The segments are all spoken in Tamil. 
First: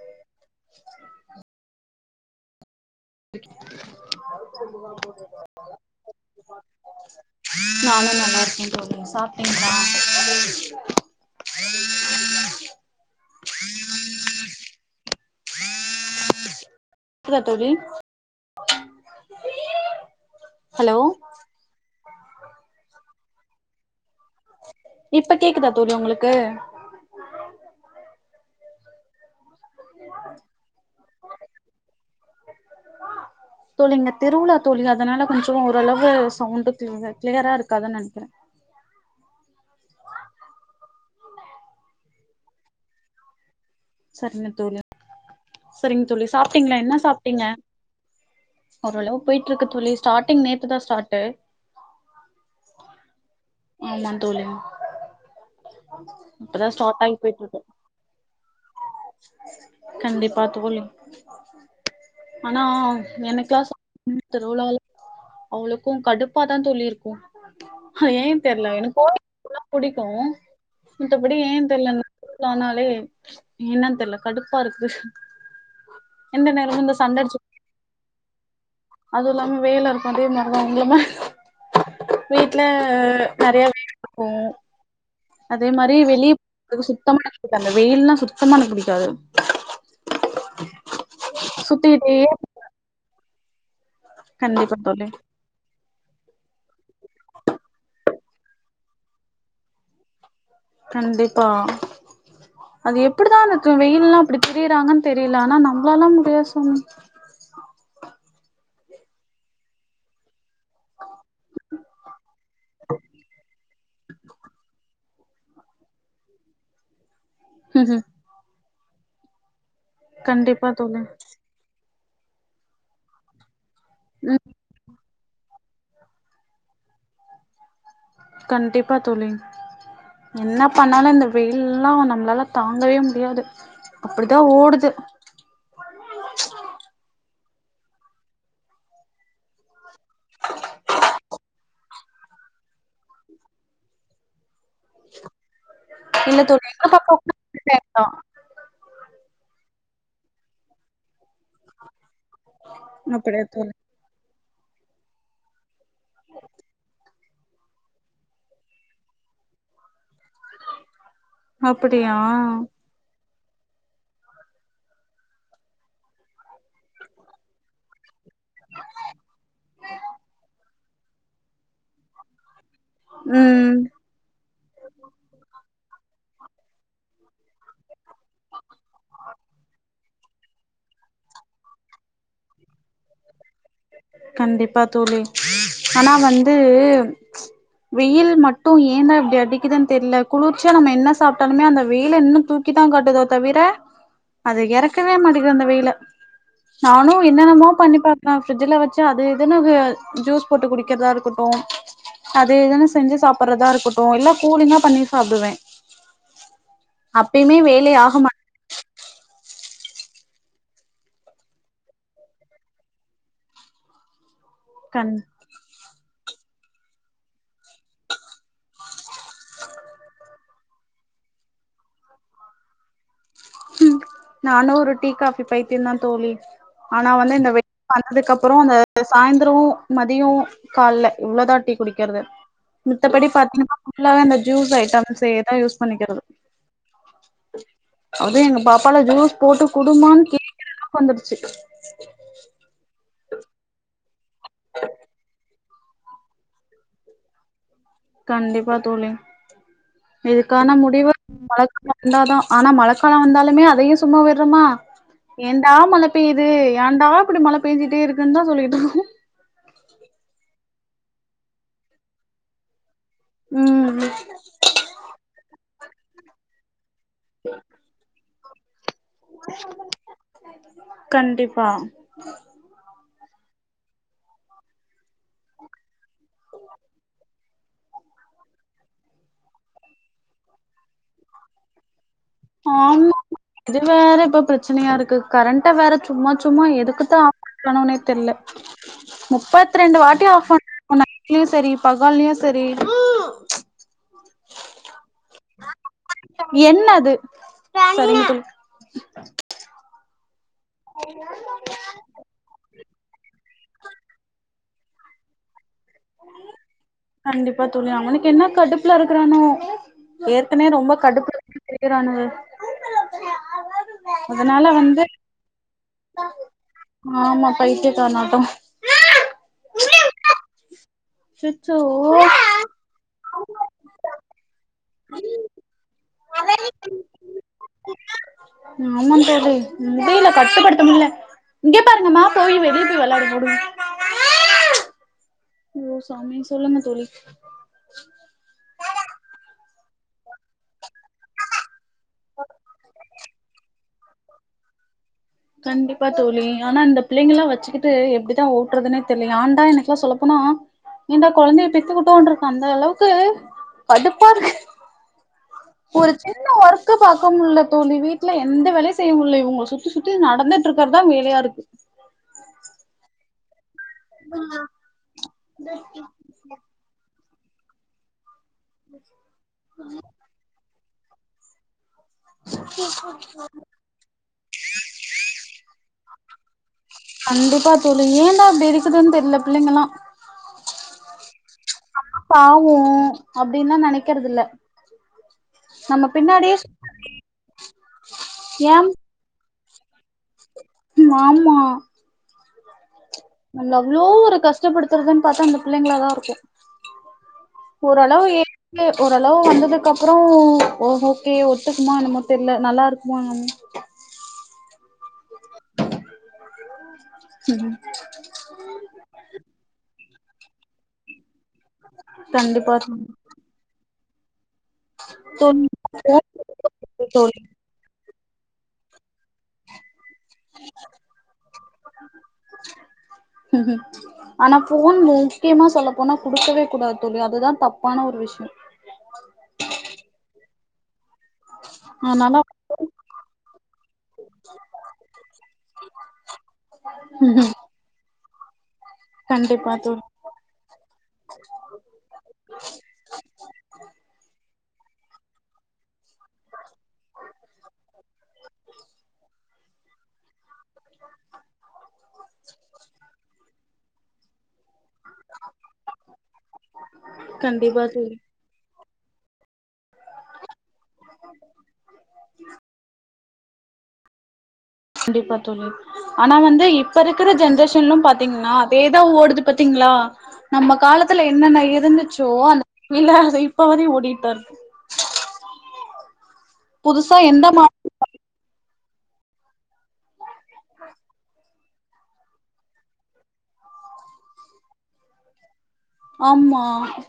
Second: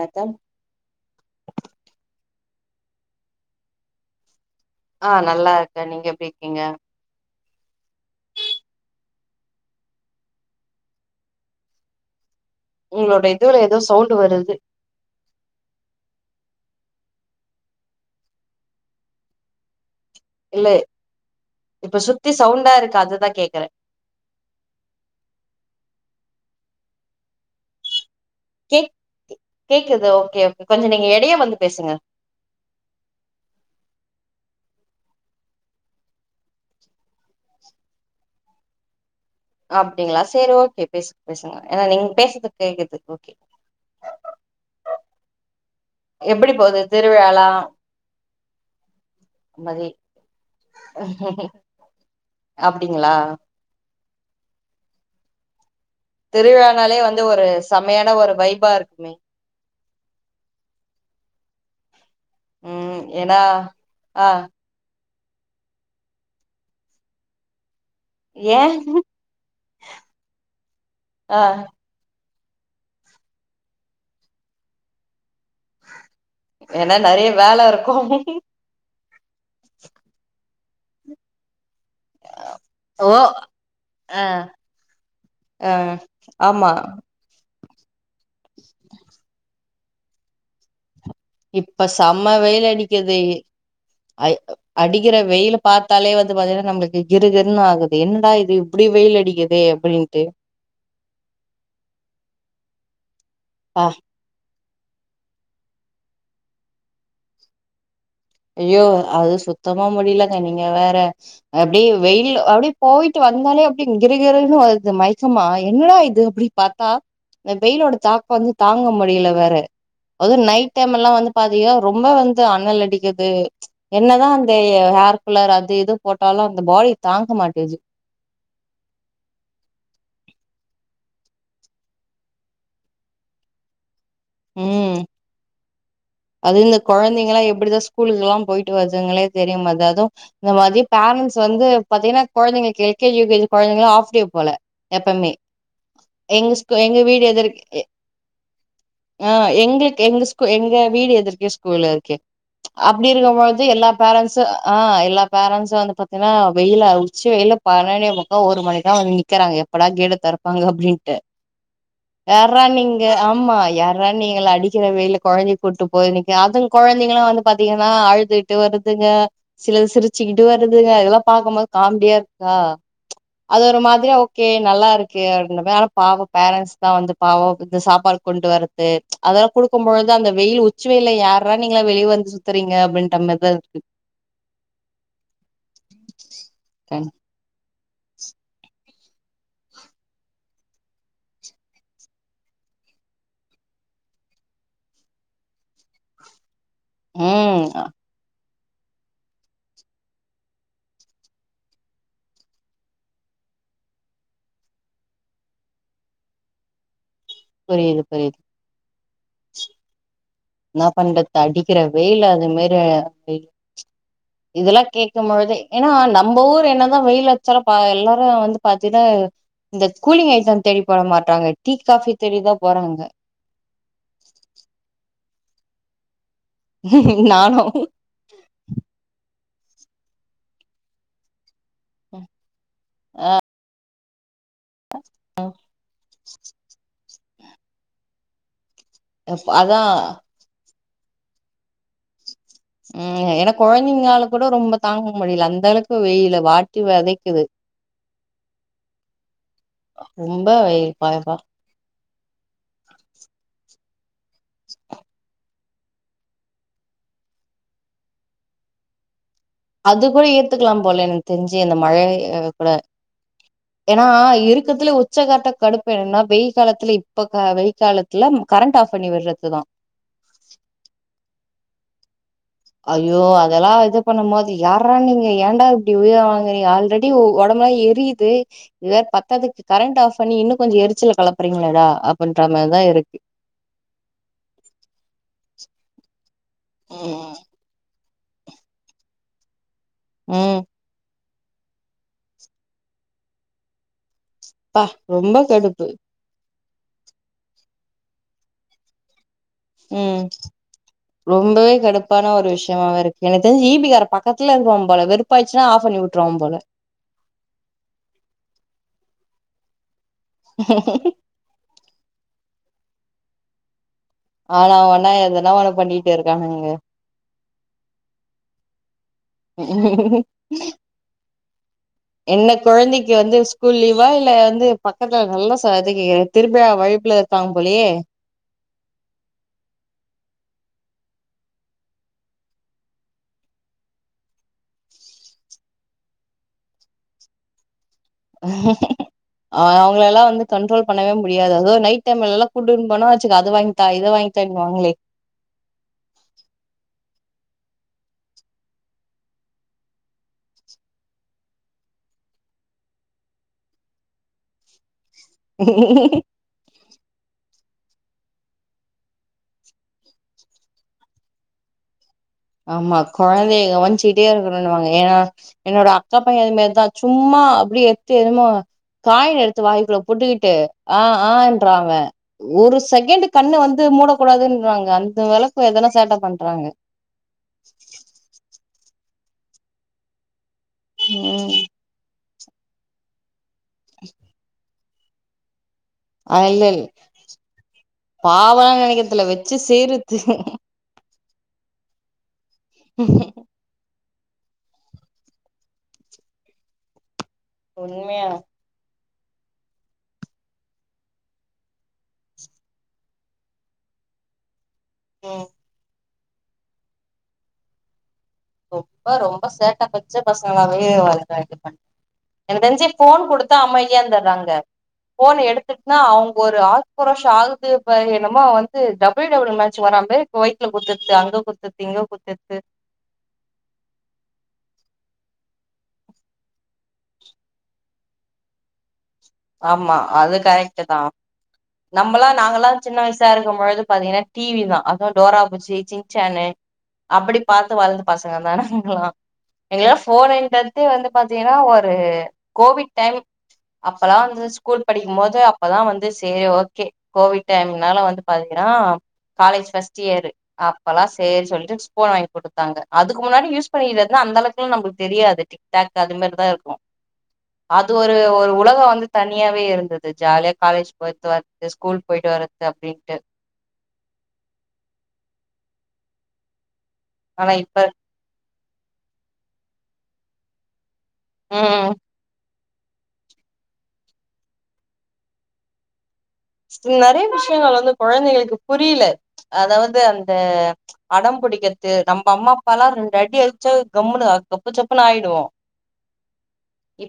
அதாம் ஆ நல்லா இருக்கேன் நீங்க எப்டி இருக்கீங்க நானும் நல்லா இருக்கேன் தோழி சாப்டீங்களா உங்களோட இதுல ஏதோ சவுண்ட் வருது இல்ல தோழி இல்ல ஹலோ இப்ப சுத்தி சவுண்டா இருக்கு அததான் கேக்குறேன் இப்ப கேக்குதா தோழி உங்களுக்கு கே கேக்குது ஓகே ஓகே கொஞ்சம் நீங்க எடையா வந்து பேசுங்க தோழிங்க திருவிழா தோழி அதனால கொஞ்சம் ஓரளவு சவுண்டுள கிளியரா இருக்காதுன்னு நெனைக்கிறேன் அப்டிங்களா செரி ஓகே பேசு பேசுங்க ஏனா நீங்க பேசுறது கேக்குது ஓகே செரிங்க தோழி செரிங்க தோழி எப்டி சாப்ட்டீங்களா போது என்ன சாப்ட்டீங்க திருவிழாலா ஓரளவ் போயிட்ருக்கு மதி தோழி ஸ்டார்டிங் நேத்து தா ஸ்டார்ட்டு அப்டிங்ளா ஆமா தோழி இப்பதா திருவிழானாலே ஸ்டார்ட் ஆகி வந்து போயிட்டு ஒரு இருக்கு செம்மையான ஒரு வைபா இருக்குமே கண்டிப்பா தோழி ஆனா ம் ஏன்னா எனக்கெல்லா ஆ [inaudible] திருவிழா அவுளுக்கு கடுப்பாதா தோழி இருக்கு அ ஏன் ஏ தெர்ல எனக் [inaudible] போனா புடிக்கு மத்தபடி ஆ ஏன் தெர்ல ஆனாலே என்னன் தெர்ல கடுப்பா இருக்கு ஏன்னா நெறைய வேல இருக்கு அது இல்லாம வேல இருக்கு அதே [inaudible] வீட்ல ஓ நெறைய வீட்டுக் ஆ போவோ அதே ஆ மாரி ஆமா வெளிப் சுத்தமா [inaudible] எனக் அந்த வெயில்னா சுத்தமா எனக் புடிக்காது இப்ப சுத்திக்கிட்டே சம்ம வெயில் அடிக்கிது அ கண்டிப்பா தோழி அடிக்கிற வெயிலு பாத்தாலே வந்து பாத்தீன்னா நம்ளுக்கு கிறுகிறுன் ஆகுது என்னடா இது இப்டி வெயில் அடிக்குதே அப்டின்ட்டு கண்டிப்பா அது எப்டிதா [unintelligible] பா வெயில்லா அப்டி தெரிறாங்கன் தெரியில ஆனா நம்ளாலா முடியாது சாமி ஐயோ அது சுத்தமா முடியலங்க நீங்க வேற அப்டி வெயில் அப்டி போயிட்டு வந்தாலே அப்டி கிறு கிறுன்னுது மயக்கமா என்னடா இது அப்டி பாத்தா இந்த வெயிலோட தாக்க வந்து தாங்க முடியல வேற அது கண்டிப்பா நைட் டைம் தோழி எல்லா வந்து பாத் பாதீனா ரொம்ப வந்து அனல் அடிக்குது என்னதா ம் அந்த எ ஏர் கூலர் அது இது போட்டாலு அந்த பாயில் தாங்க மாட்டிது கண்டிப்பா தோழி என்ன பண்ணாலு இந்த வெயில்லா நம்மளால தாங்கவே முடியாது அப்டிதா ஓடுது ம் அது இந்த கொழந்தைங்களா எப்டிதா ஸ்கூலுக்கெல்லா போயிட்டு வருதுகளே தெரியுமதாது இந்த மாதி பேரன்ட்ஸ் வந்து பாத்தீங்கனா கொழந்தைங்களுக்கு L K G U K G கொழந்தைங்களா ஆஃப்டே போல எப்பமே இல்ல எங்க தோழி ஸ்கூ எங்க பாப்பா வீடு எதிரிக் எ ஆ எங்களுக் எங்க் ஸ்கூ எங்க வீடு எதிர்கவே ஸ்கூல் இருக்கு அப்டி அப்படியா இருக்கும்பொழுது தோழி எல்லா பேரண்ட்ஸ்சு ஆ எல்லா பேரண்ட்ஸ்சு வந்து பாத்தேனா வெயிலு [unintelligible] உச்சி வெயில்ல பதனொன்னே முக்கா ஒரு மணிக்தா வந்து நிக்கறாங்க எப்படா கேட் அ தெறப்பாங்க அப்டின்ட்டு அப்படியா யார்ரா நீங்க ஆமா யாரா நீங்க அடிக்கிற வெயில கொழந்தை கூட்டு போயிருவீங்க அது கொழந்தைங்களா வந்து பாத்தீங்கனா அழுதுட் ட்டு வருதுங்க சிலது சிரிச்சுக்கிட்டு வருதுங்க இதெல்லா பாக்கம்போது காமெடியா இருக்கா அது ம் ஒரு மாத்ரியா ஓகே நல்லா இருக்கே [unintelligible] பாவ பேரண்ட்ஸ் தா வந்து பாவ இந்த சாப்பாடு கொண்ட்டு வர்றது அதெல்லா குடுக்கும்பொழுதுதா அந்த வெய்யி உச்சி வெயில யார்ரா நீங்க வெளிய வந் சுத்தறீங்க அப்டின்ற மாரிதா இருக் கண்டிப்பா தோழி ஆனா வந்து கண் வெயில் மட்டு ஏன்தா இப்டி அடிக்குதுன் தெர்ல குளிர்ச்சியா நம்ம என்ன சாப்ட்டாலுமே அந்த வெயில இன்னு தூ க்கி தா காட்டுதோ தவிர அது இறக்கவே மாட்டேங்கிது அந்த வெயில நானு ம் என்னென்னமோ பண்ணி பாக்றே பிரிட்ஜ்ல வெச்சு அது இதுனு அது ஜுஸ் போட்டு குடிக்கற்தா இருக்கட்டு அது இதுன் செஞ்சு சாப்பட்றதா இருக்கட்டு எல்லா கூலிங்கா பண்ணி சாப்டுவே [inaudible] அப்பயுமே வேலை புரியுது ஆகமாட் புரியுது என்னா பண்றது அடிக்கிற வெயில் அந்த மாரி ஆயிச்சு இதெல்லா கண் கேக்கும் பொழுது ஏன்னா நம்ம ஊர் என்னதா வெயில் அடிச்சாலு ப எல்லாரு வந்து பாத்தினா இந்த கூலிங் ஐட்டம் தேடி போற மாட்றாங்க டீ காஃபி தேடிதா போறாங்க நானு ஒரு டீ காஃபி பைத்தியந்தா தோழி ஆனா வந்து இந்த வ நானு வந் அதுக்கப்பற அந்த சாய்ந்திரு மதிய கால்ல இவ்வளதா டீ குடிக்கறது மித்தபடி பாத்திங்கனா ஃபுல்லாவே இந்த ஜூஸ் ஐட்டம்ஸேதா யூஸ் பண்ணிக்கறது [unintelligible] அது எங்க பாப்பால ஜூஸ் போட்டு அதா குடுமான் கேக்கற அளவுக்கு வந்துருச்சு ம் ஏன்னா கொழந்தைங்லால கூட ரொம்ப தாங்கு முடில அந்த அளவுக்கு வெயிலு வாட்டி வதைக்குது கண்டிப்பா தோழி ரொம்ப இதுக்கான வெயில் முடிவு பாப்பா மழக்கா வந்தாதா ஆனா மழக்கால வந்தாலுமே அதையு சும்மா விடறமா ஏன்டா மழ பேய்து ஏன்டா இப்படி மழை பேஞ்சுட்டே இருக்குன்தா சொல்லிட்ருக்கோ அது கூட ஏத்துக்கலா போல எனக்கு தெரிஞ்சு அந்த மழைய கூட ஏன்னா ம் இருக்கத்துல உச்சகட்ட கடுப்பு என்னன்னா வெய் காலத்துல இப்ப வெய் காலத்துல கரண்ட் ஆஃப் பண்ணி விடுறதுதா கண்டிப்பா ஐயோ அதெல்லா இது பண்ணும்போது யாரா நீங்க ஏன்டா இப்டி உயிர வாங்கறிங்க ஆல்ரெடி இப்யு ஒடம்பெலா எரியுது இது வேற பத்தாதுக்கு கரண்ட் ஆஃப் பண்ணி இன்னு கொஞ்ச எரிச்சல கெளப்பறிங்ளேடா அப்பின்ற மார்தா ஆமா இருக்கு இது வேற இப்ப பிரச்சனையா இருக்கு கரண்ட்ட வேற சும்மா சும்மா எதுக்குத்தா ஆஃப் பண்றானுங்கனே தெர்ல முப்பத்ரெண்டு வாட்டி ஆஃப் ம் பண்றாங்க நைட்லயு சரி பகல்லயு சரி அப்பா ரொம்ப கடுப்பு என்னது சரி [unintelligible] ம் ரொம்பவே கடுப்பான ஒரு விஷயமாக இருக் எனக் தெரிஞ்சு ஈ பி கார பக்கத்துல இருக்குவா போல வெப்பாயிச்சுன்னா ஆஃப் பண்ணி விட்ருவா போல கண்டிப்பா தோழி அவனுக்கு என்ன கடுப்புல இருக்கறானோ ஏற்கனவே ரொம்ப கடுப்பு இருக்கறானுக அதனால ஆனா வந்து அவனா எதனா ஒண்ணு பண்ணிட்டு இருக்கானுங்க ஆமா பைத்தியா காரனாட்டொ உம் அச்சச்சோ என்ன குழந்தைக்கு வந்து ஸ்கூல் லீவா இல்ல வந்து பக்கத்துல நல்லா சதங் கேக்குது திருபிழா வைப்ல தா போலேயே ஆமா தோழி முடியல கட்டுப்படுத்த முடில இங்கே பாருங்கம்மா போய் வெளில போய் விள்யாடு போ [inaudible] ஐயோ சாமி சொல்லுங்க தோழி அவங்கள எல்லா வந்து கண்ட்ரோல் பண்ணவே முடியாது அது நைட் டைம்லெல்லா கூட்டுன் போனா வச்சிக்கோ அத வாங்கிதா இத வாங்கிதான்னு வாங்களே கண்டிப்பா தோழி ஆனா இந்த பிள்ளைங்கல்லா வச்சி கிட்டு எப்டித்தா ஓட்றதுனே தெர்லைங் யாண்டா எனக்கெலா சொல்லப்போனா ஏன்டா கொழந்தைய பெத்துக்கிட்டோன்றுக்கு அந்த அளவுக்கு கடுப்பாருக்கு பொரிச்சு ன்ன ஒர்க்கு பாக்க முடில தோழி வீட்ல எந்த வேலையு செய்ய முடில இவங்கள சுத்தி சுத்தி நடந்துட்டு இருக்கிறதா வேலையா இருக்கு ஆமா கொழந்தைய கவனிச்சிட்டே இருக்கணுன் வாங்க ஏனா என்னோட அக்கா பைய அந்த மேர்தா சும்மா அப்படியே எத்து எதுமோ காய எடுத்து வாய்க்குள்ள போட்டு கிட்டு ஆ ஆன்றங்கா ஒரு செகண்ட் கண்ணு வந் மூடக்கூடாதுன்றாங்க அந்த வேலக்கோ எதனா சேட்ட பண்றாங்க கண்டிப்பா தோழி ஏன்தா இப்டி இருக்குதுன்னு தெரில பிள்ளைங்களா ம் பாவோ அப்டின் தா நெனைக்கறதுல்ல ஆ இல் பாவலா ஏம் நெனைக்கறது இல்ல வெச்சி செய்றது ஆமா அவ்ளோ ஒரு கஷ்டப்படுத்துறதுன்னு பாத்தா அந்த புள்ளைங்களா தா இருக்கோ உண்மையா ஓரளவு ஓரளவு வந்ததுக்கு அப்றோ ஓகே ஒத்துக்குமா என்னமோ தெரில நல்லா இருக்குமா என்ன ம் ம் ரொம்ப ரொம்ப சேட்டா பச்ச பசங்களாவே வளர்ரங்க எனக்கு கண்டிப்பா தெரிஞ்சி ஃபோன் குடுத் தா அமைதியா இருந்துறாங்க ஃபோன் தோழி எடுத்துட்டுன்னா அவங்க ஒரு தோழி ஆக்ரோஷோ தோழி. ஆகுது இப்ப என்னமோ வந்து டபள்யூ டபள்யூ மேட்ச் வரா மேரி வைத்துல குத்தர்த்து அங்க குத்தர்த்து இங்க குத்தர்த்து ஆனா போன் முக்கியமா சொல்லப்போனா குடுக்கவே கூடாது தோழி அதுதா தப்பான ஒரு விஷ்யோ ஆமா அது கரைட்டு தா நம்மல்லா அதனால நாங்கல்லா சின்ன வயசா இருக்கும் போழுது பாத்தீங்கன்னா டிவி தா அதுவோ டோரா பூச்சி சின்சானு அப்டி ம் பாத்து வளந்த பசங்க தானே நபலா கண்டிப்பா எங்களா தோழி ஃபோரே ட்டு வந்து பாத்தீங்கன்னா ஒரு கோவிட் டைம் அப்ல்லா வந்துசு ஸ்கூல் படிக்கும் போது அப்பதா வந்து செரி ஓகே கோவிட் டைம்னால வந்து பாத்தீங்கன்னா காலேஜ் ஃபர்ஸ்ட் இயரு அப்பெல்லா செரி சொல்லிட்டு ஸ்போன் வாங்கி குடுத்தாங்க அதுக்கு முன்னாடி யூஸ் பண்ணிட்னிருந்த அந்த அளவுக்கல்லா நம்பளுக்கு தெரியாது டிக் டாக் அது மாரி தா இருக்கோ கண்டிப்பா அது தோழி ஒரு உலகோ வந்து தனியாவே இருந்துது ஜாலியா காலேஜ் போயிட்டு வரத்து ஸ்கூல் போயிட்டு வரத்து அப்டின்ட்டு கண்டிப்பா தோழி ஆனா வந்து இப்ப இருக்குற ஆனா இப்ப ஜென்ரேஷன் ல பா த்தீங்கன்னா அதே தா ஓடுது பாத்தீங்களா நம்ம காலத்துல என்னன்ன ம் இருந்துச்சி சோ அந்த இல்ல இப்ப வரையோ ஓடிட்டு தா இருக் புதுசா எந்த மா கொழந்தைகளுக்கு புரியல அதாவது அந்த அடம் பிடிக்கறத்து நம்ப அம்மா அப்பா ல்லா ரெண்டு அடி அடிச்சா கம்முனு கப்பு சப்புனு ஆய்டுவோ ஆமா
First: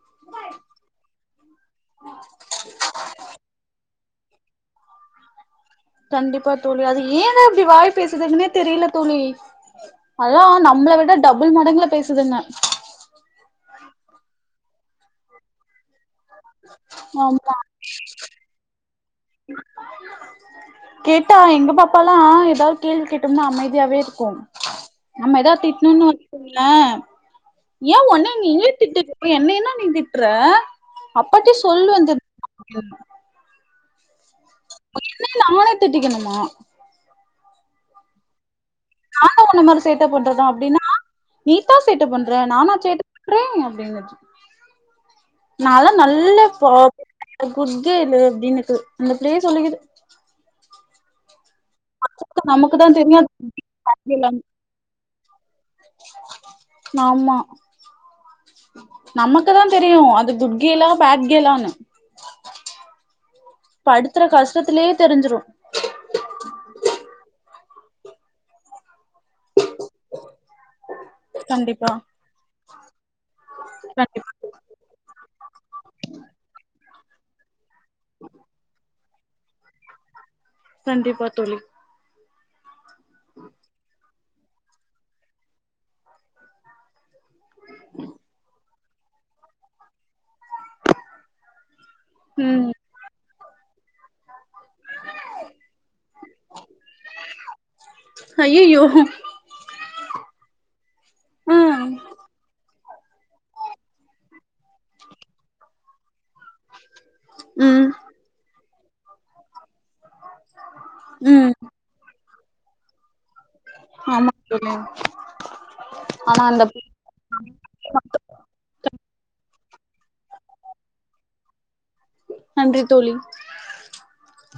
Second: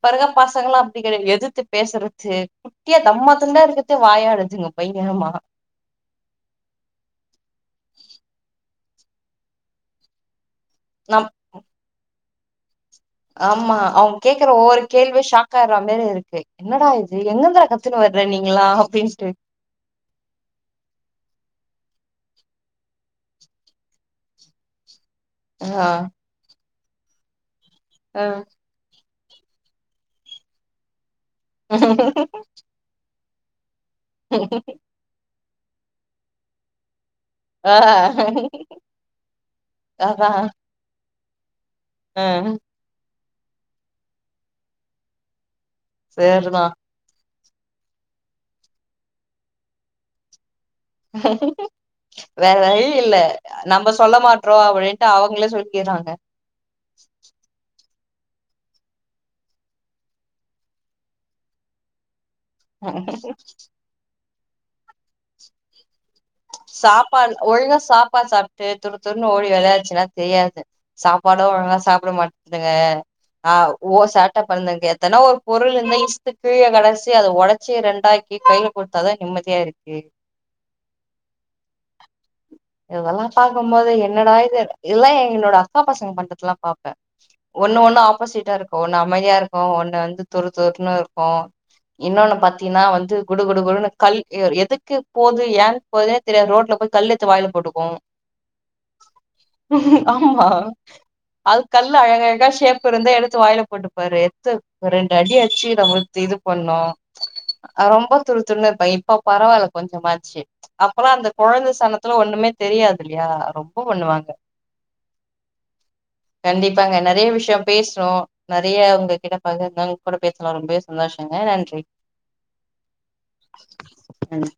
இப்ப இருக்க பசங்கள்ல்லா அப்டி கடய எதித்து பேசுறது குட்டியா தம்மாத்துண்டா இருக்கு வாயாடுதுங்க பையன் ஆமா கண்டிப்பா தோழி அது ஏ தா அப்டி வாய் பேசுதுன்னே தெரியல தோழி அதா நம்மள விட நம் டபுள் மடங்கு பேசுதுங்க ஆமா அவங்க கேக்குற ஒவ்வொரு கேள்வி ஷாக்கா ஆற மாதிரி இருக்கு என்னடா இது ஆமா எங்கன்றட கத்தினு வர்ற நீங்களா அப்டின்ட்டு கேட்டா எங்க பாப்பாளாலா ஏதாவது கேள்வி கேட்டோம்னா அமைதியாவே இருக்கு நம்ம ஏதாவது ஆ திட்டணும்னு வெச்சிகோகல ஏ ஆ ஒன்னுயே நீயே திட்டு அப்ற என்ன நீ திட்ற அப்பா ட சொல்லுவ வந்து என்ன நானே திட்டிக்குணுமா ஆ நானு உன்ன மாதிரி சேட்ட அதா பண்றனா அப்டின்னா நீதா சேட்ட ஆ பண்ற நானா சேட் க்றே அப்டின்னுச் நால்லா நல்ல சேர்தா பாப் குட் கேளு அப்டின்னுட்டு அந்த பிள்ளயே சொல்லிக்குது [unintelligible] வேற வழி நமக்குதா இல்ல தெரியு நம்ம சொல்ல மாட்றோ அப்டின்ட்டு அவுங்களே சொல்லிக்கிறாங்க நாம்மா நமக்குதா தெரியு அது குட் கேலா பேட் கேலானு [unintelligible] படுத்துற கஷ்டத்திலயே தெரிஞ்சிரு சாப்பாடு ஒழுங்கா சாப்பாடு சாப்பிட்டு துரு துருன்னு ஓடி வெளாடுச்சுன்னா தெரியாது சாப்பாடு ஒழுங்கா கண்டிப்பா சாப்பிட மாட்டேதுங்க ஆ ஓ கண்டிப்பா சேட்ட கொழந்தங்க எத்தனா ஒரு பொருள் இருந்த இஸ்த்து கீழ கடாசி அத ஒடச்சி ரெண்டாக்கி கையில கொட் அதா நிம்மதியா இருக்கு கண்டிப்பா தோழி [unintelligible] இதெல்லா பாக்கும்போது என்னடா இது இதெல்லா எங்களோட அக்கா பசங்க பண்றதுல்லா பாப்ப ஒண்ணு ஒண்ணு ஆப்போசிட்டா இருக்கு ஒண்ணு அமைதியா இருக்கு ஒண்ணு வந்து துரு துருன்னு இருக்கு இன்னொன்னு ம் பாத்தீன்னா வந்து குடு குடு குடுன்னு கல் எதுக்கு போது ஏன் போது ரே தெரியாது ரோட்ல போய் கல் எடு த்து வாயில போட்டுக்கு ஐயையோ ஆமா அது ம் கல் அழகா அழகா ஷேப் இருந்தா எடுத்து வாயில போட்டுப்பாரு எத்து ரெண்டு அடி அடிச்சு நம்மத் இது பண்ணு ம் ரொம்ப துரு துருண்ணு இருப்பா இப்ப பரவாயில்ல கொஞ்சமாச்சு அப்பெல்லா அந்த ம் குழந்த சனத் தோ ஒண்ணுமே தெரியாதுல்லியா ரொம்ப பண்ணுவாங்க குட் நைட் கண்டிப்பாங்க நெறைய விஷியம் பேசுறோ நெறைய உங்க கிட்ட பகிந்தோ உங்க கூட பேசலா ரொம்ப சந்தோஷங்க நன்றி நன்றி தோழி நன்றி